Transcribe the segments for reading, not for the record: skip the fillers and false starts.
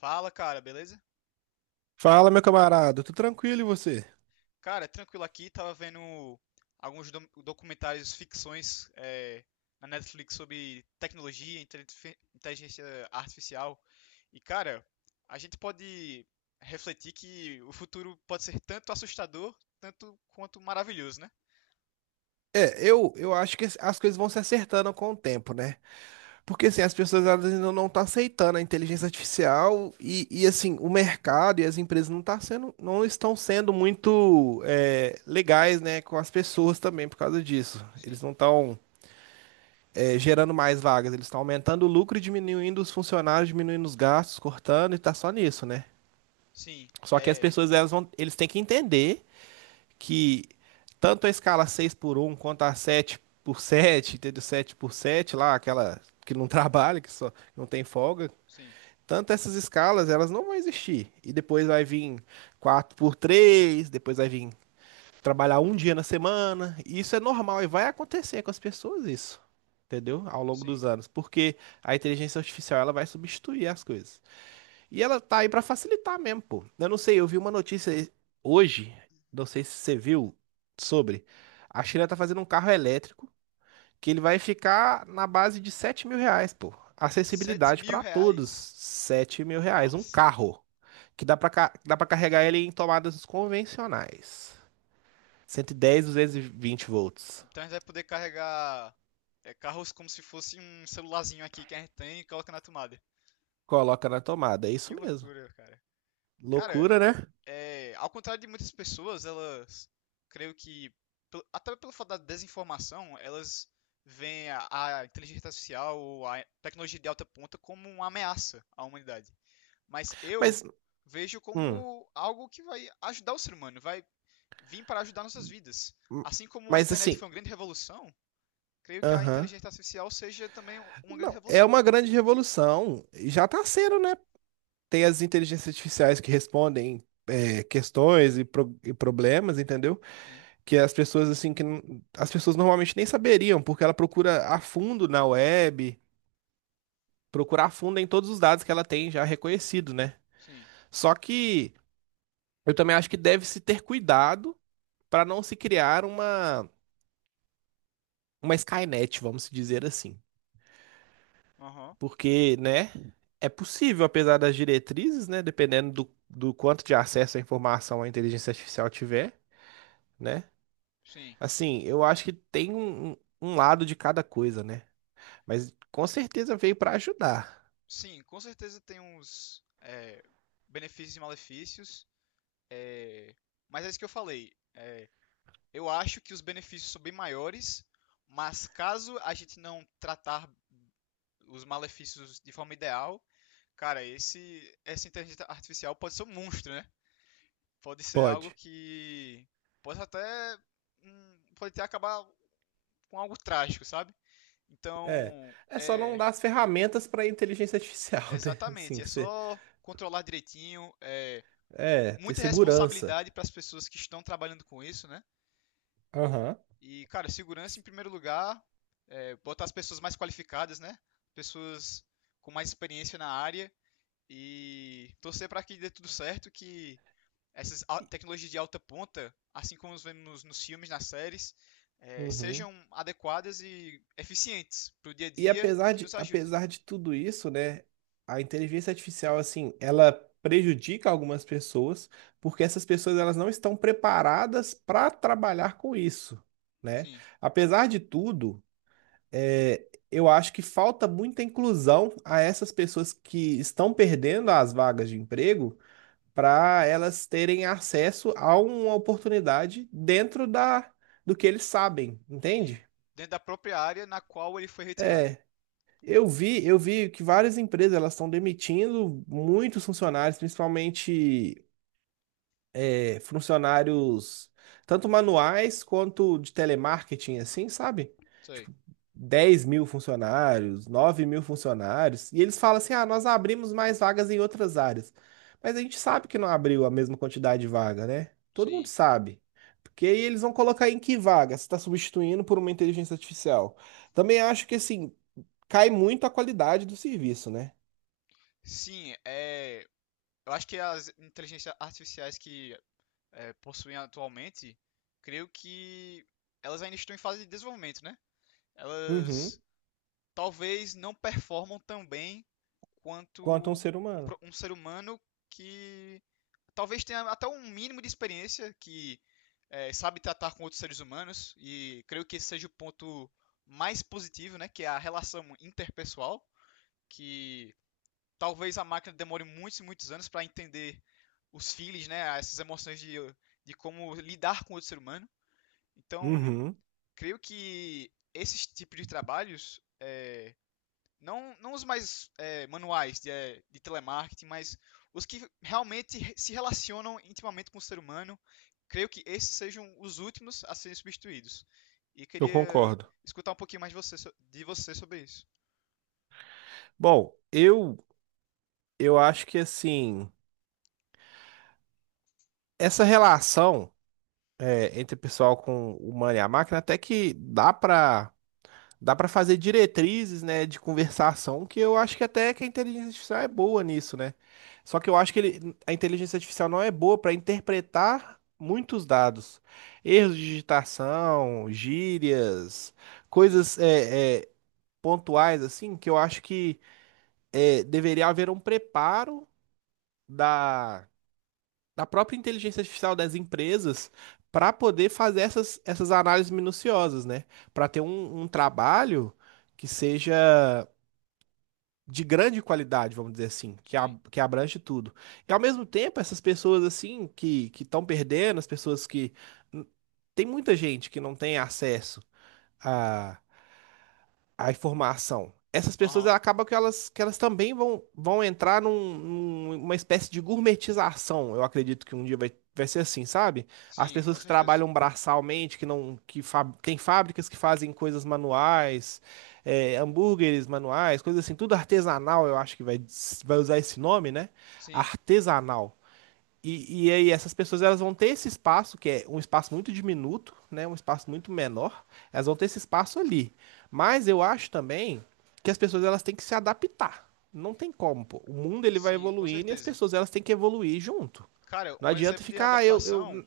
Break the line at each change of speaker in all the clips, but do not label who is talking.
Fala, cara, beleza?
Fala, meu camarada, tô tranquilo e você?
Cara, é tranquilo aqui, tava vendo alguns documentários, ficções na Netflix sobre tecnologia, inteligência artificial. E, cara, a gente pode refletir que o futuro pode ser tanto assustador, tanto quanto maravilhoso, né?
É, eu acho que as coisas vão se acertando com o tempo, né? Porque assim, as pessoas elas ainda não estão aceitando a inteligência artificial e assim, o mercado e as empresas não estão sendo muito legais, né, com as pessoas também por causa disso. Eles
Sim,
não estão gerando mais vagas, eles estão aumentando o lucro e diminuindo os funcionários, diminuindo os gastos, cortando e tá só nisso, né?
sim,
Só que as
é,
pessoas elas vão, eles têm que entender que tanto a escala 6x1, quanto a 7x7, entendeu? 7x7, lá, aquela que não trabalha, que só não tem folga,
sim,
tanto essas escalas, elas não vão existir. E depois vai vir 4x3. Depois vai vir trabalhar um dia na semana. E isso é normal e vai acontecer com as pessoas isso, entendeu? Ao longo
sim.
dos anos, porque a inteligência artificial ela vai substituir as coisas. E ela tá aí pra facilitar mesmo, pô. Eu não sei, eu vi uma notícia hoje, não sei se você viu, sobre a China tá fazendo um carro elétrico que ele vai ficar na base de R$ 7.000, pô.
Sete
Acessibilidade
mil
pra todos,
reais?
R$ 7.000. Um
Nossa.
carro que dá pra, dá pra carregar ele em tomadas convencionais. 110, 220 volts.
Então a gente vai poder carregar carros como se fosse um celularzinho aqui que a gente tem e coloca na tomada.
Coloca na tomada, é
Que
isso mesmo.
loucura, cara. Cara,
Loucura, né?
ao contrário de muitas pessoas, elas creio que, até pelo fato da desinformação, elas veem a inteligência artificial ou a tecnologia de alta ponta como uma ameaça à humanidade. Mas eu
Mas,
vejo
hum,
como algo que vai ajudar o ser humano, vai vir para ajudar nossas vidas. Assim como a
mas
internet
assim,
foi uma grande revolução, creio que a
aham.
inteligência artificial seja também uma grande
Não, é
revolução.
uma grande revolução. E já está sendo, né? Tem as inteligências artificiais que respondem questões e problemas, entendeu?
Sim,
Que as pessoas assim as pessoas normalmente nem saberiam, porque ela procura a fundo na web, procura a fundo em todos os dados que ela tem já reconhecido, né?
sim.
Só que eu também acho que deve se ter cuidado para não se criar uma Skynet, vamos dizer assim.
Aham.
Porque, né, é possível, apesar das diretrizes, né, dependendo do quanto de acesso à informação a inteligência artificial tiver, né?
Sim.
Assim, eu acho que tem um lado de cada coisa, né? Mas com certeza veio para ajudar.
Sim, com certeza tem uns benefícios e malefícios. É, mas é isso que eu falei. Eu acho que os benefícios são bem maiores, mas caso a gente não tratar os malefícios de forma ideal, cara, esse essa inteligência artificial pode ser um monstro, né? Pode ser algo
Pode.
que pode até pode até acabar com algo trágico, sabe?
É.
Então,
É só não dar as ferramentas para inteligência artificial, né? Assim,
exatamente, é
que você,
só controlar direitinho,
ter
muita
segurança.
responsabilidade para as pessoas que estão trabalhando com isso, né?
Aham.
E, cara, segurança em primeiro lugar, botar as pessoas mais qualificadas, né? Pessoas com mais experiência na área e torcer para que dê tudo certo, que essas tecnologias de alta ponta, assim como nós vemos nos filmes, nas séries,
Uhum.
sejam adequadas e eficientes para o dia a
E
dia e
apesar
que
de,
nos ajude.
apesar de tudo isso, né, a inteligência artificial, assim, ela prejudica algumas pessoas, porque essas pessoas elas não estão preparadas para trabalhar com isso, né?
Sim,
Apesar de tudo, eu acho que falta muita inclusão a essas pessoas que estão perdendo as vagas de emprego para elas terem acesso a uma oportunidade dentro do que eles sabem,
sim.
entende?
Dentro da própria área na qual ele foi retirado.
É, Eu vi que várias empresas elas estão demitindo muitos funcionários, principalmente funcionários tanto manuais quanto de telemarketing, assim, sabe?
Isso aí.
Tipo, 10.000 funcionários, 9.000 funcionários. E eles falam assim: ah, nós abrimos mais vagas em outras áreas. Mas a gente sabe que não abriu a mesma quantidade de vaga, né? Todo mundo
Sim.
sabe. Porque aí eles vão colocar em que vaga? Se está substituindo por uma inteligência artificial. Também acho que assim cai muito a qualidade do serviço, né?
Sim, eu acho que as inteligências artificiais que possuem atualmente, creio que elas ainda estão em fase de desenvolvimento, né?
Uhum.
Elas talvez não performam tão bem quanto
Quanto a um ser
um,
humano.
pro- um ser humano que talvez tenha até um mínimo de experiência que sabe tratar com outros seres humanos, e creio que esse seja o ponto mais positivo, né? Que é a relação interpessoal que talvez a máquina demore muitos e muitos anos para entender os feelings, né, essas emoções de como lidar com o outro ser humano. Então,
Uhum,
creio que esses tipos de trabalhos, não, não os mais manuais de telemarketing, mas os que realmente se relacionam intimamente com o ser humano, creio que esses sejam os últimos a serem substituídos. E
eu
queria
concordo.
escutar um pouquinho mais de você sobre isso.
Bom, eu acho que assim, essa relação entre o pessoal com o humano e a máquina até que dá para fazer diretrizes, né, de conversação, que eu acho que até que a inteligência artificial é boa nisso, né? Só que eu acho que a inteligência artificial não é boa para interpretar muitos dados, erros de digitação, gírias,
Sim,
coisas pontuais, assim, que eu acho que deveria haver um preparo da, da própria inteligência artificial das empresas para poder fazer essas análises minuciosas, né? Para ter um trabalho que seja de grande qualidade, vamos dizer assim, que,
sim.
que abrange tudo. E ao mesmo tempo, essas pessoas assim que estão perdendo, as pessoas que tem muita gente que não tem acesso a informação. Essas pessoas
Aham.
ela acaba que elas também vão entrar numa espécie de gourmetização. Eu acredito que um dia vai ser assim, sabe? As
Sim,
pessoas
com
que
certeza.
trabalham braçalmente, que não, que tem fábricas que fazem coisas manuais, hambúrgueres manuais, coisas assim, tudo artesanal, eu acho que vai usar esse nome, né?
Sim.
Artesanal. E aí essas pessoas elas vão ter esse espaço, que é um espaço muito diminuto, né? Um espaço muito menor. Elas vão ter esse espaço ali. Mas eu acho também que as pessoas elas têm que se adaptar. Não tem como, pô. O mundo ele vai
Sim, com
evoluindo e as
certeza.
pessoas elas têm que evoluir junto.
Cara,
Não
um
adianta
exemplo de
ficar, ah, eu,
adaptação
eu...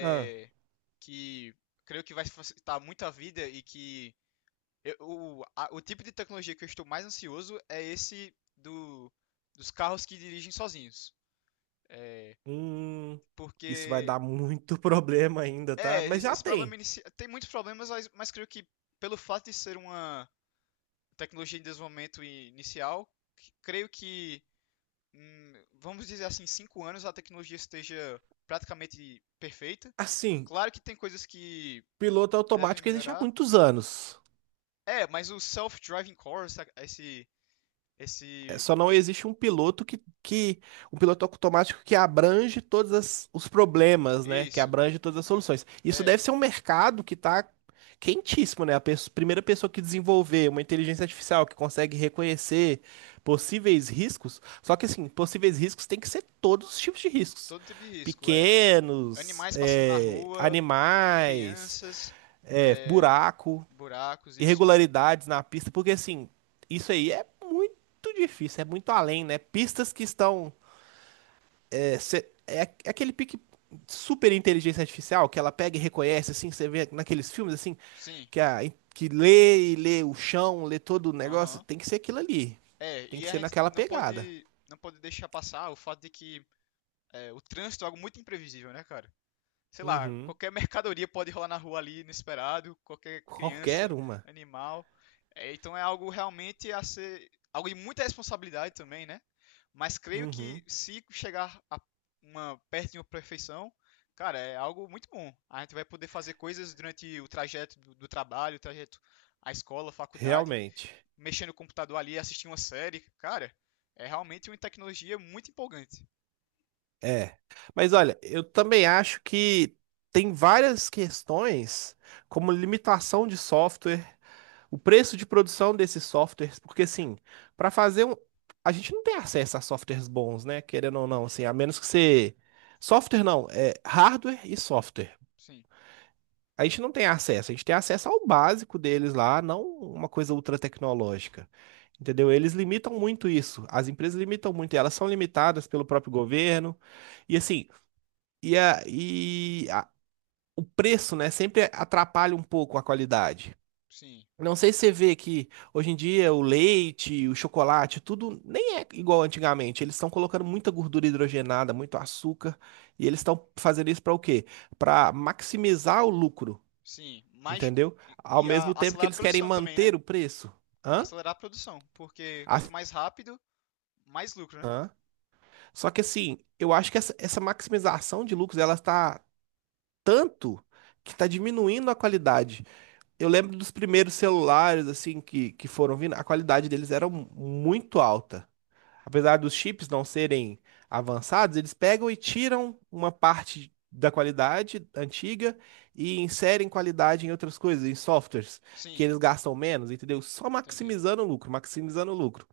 Ah,
que creio que vai facilitar muito a vida, e que o tipo de tecnologia que eu estou mais ansioso é esse dos carros que dirigem sozinhos.
hum, isso vai
Porque
dar muito problema ainda, tá? Mas já tem.
tem muitos problemas, mas creio que pelo fato de ser uma tecnologia em desenvolvimento inicial, creio que vamos dizer assim, 5 anos a tecnologia esteja praticamente perfeita.
Assim,
Claro que tem coisas que
piloto
devem
automático existe há
melhorar.
muitos anos.
É, mas o self-driving cars, esse,
É,
esse,
só não existe um piloto que um piloto automático que abrange todos os problemas, né? Que
isso,
abrange todas as soluções. Isso
é,
deve ser um mercado que está quentíssimo, né? A primeira pessoa que desenvolver uma inteligência artificial que consegue reconhecer possíveis riscos, só que assim, possíveis riscos tem que ser todos os tipos de riscos.
todo tipo de risco, é.
Pequenos,
Animais passando na rua,
animais,
crianças, é,
buraco,
buracos, isso.
irregularidades na pista, porque assim, isso aí é muito difícil, é muito além, né? Pistas que estão. É, é aquele pique super inteligência artificial que ela pega e reconhece, assim, você vê naqueles filmes, assim,
Sim,
que, que lê e lê o chão, lê todo o negócio.
aham.
Tem que ser aquilo ali.
É,
Tem
e
que
a
ser
gente
naquela
não
pegada.
pode, não pode deixar passar o fato de que o trânsito é algo muito imprevisível, né, cara? Sei lá,
Uhum.
qualquer mercadoria pode rolar na rua ali inesperado, qualquer
Qualquer
criança,
uma.
animal. É, então é algo realmente a ser, algo de muita responsabilidade também, né? Mas creio
Uhum.
que se chegar a uma perto de uma perfeição, cara, é algo muito bom. A gente vai poder fazer coisas durante o trajeto do trabalho, o trajeto à escola, à faculdade,
Realmente.
mexer no computador ali, assistir uma série, cara, é realmente uma tecnologia muito empolgante.
É. Mas olha, eu também acho que tem várias questões, como limitação de software, o preço de produção desses softwares, porque assim, para fazer um. A gente não tem acesso a softwares bons, né? Querendo ou não, assim, a menos que você. Software não, é hardware e software.
Sim,
A gente não tem acesso, a gente tem acesso ao básico deles lá, não uma coisa ultra tecnológica. Entendeu? Eles limitam muito isso. As empresas limitam muito, e elas são limitadas pelo próprio governo. E assim, e, a, e a- o preço, né, sempre atrapalha um pouco a qualidade.
sim.
Não sei se você vê que hoje em dia o leite, o chocolate, tudo nem é igual antigamente. Eles estão colocando muita gordura hidrogenada, muito açúcar, e eles estão fazendo isso para o quê? Para maximizar o lucro,
Sim, mais
entendeu? Ao mesmo tempo que
acelerar a
eles querem
produção também, né?
manter o preço. Hã?
Acelerar a produção, porque
A-
quanto mais rápido, mais lucro, né?
Hã? Só que assim, eu acho que essa maximização de lucros, ela está tanto que está diminuindo a qualidade. Eu lembro dos primeiros celulares, assim, que foram vindo, a qualidade deles era muito alta. Apesar dos chips não serem avançados, eles pegam e tiram uma parte da qualidade antiga e inserem qualidade em outras coisas, em softwares, que
Sim,
eles gastam menos, entendeu? Só
entendi.
maximizando o lucro, maximizando o lucro.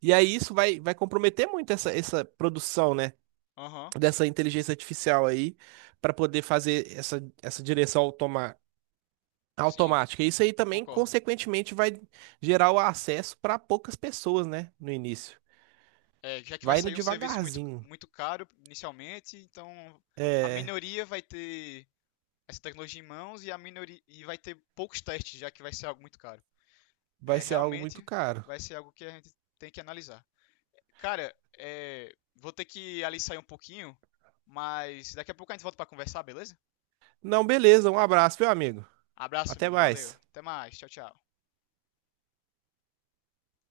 E aí isso vai comprometer muito essa produção, né?
Aham,
Dessa inteligência artificial aí, para poder fazer essa direção automa
sim,
automática. Isso aí também,
concordo.
consequentemente, vai gerar o acesso para poucas pessoas, né? No início.
É, já que vai
Vai indo
sair um serviço muito,
devagarzinho.
muito caro inicialmente, então a
É,
minoria vai ter essa tecnologia em mãos, e a minoria vai ter poucos testes, já que vai ser algo muito caro.
vai
É,
ser algo muito
realmente
caro.
vai ser algo que a gente tem que analisar. Cara, vou ter que ali sair um pouquinho, mas daqui a pouco a gente volta para conversar, beleza?
Não, beleza. Um abraço, meu amigo.
Abraço,
Até
amigo. Valeu.
mais.
Até mais. Tchau, tchau.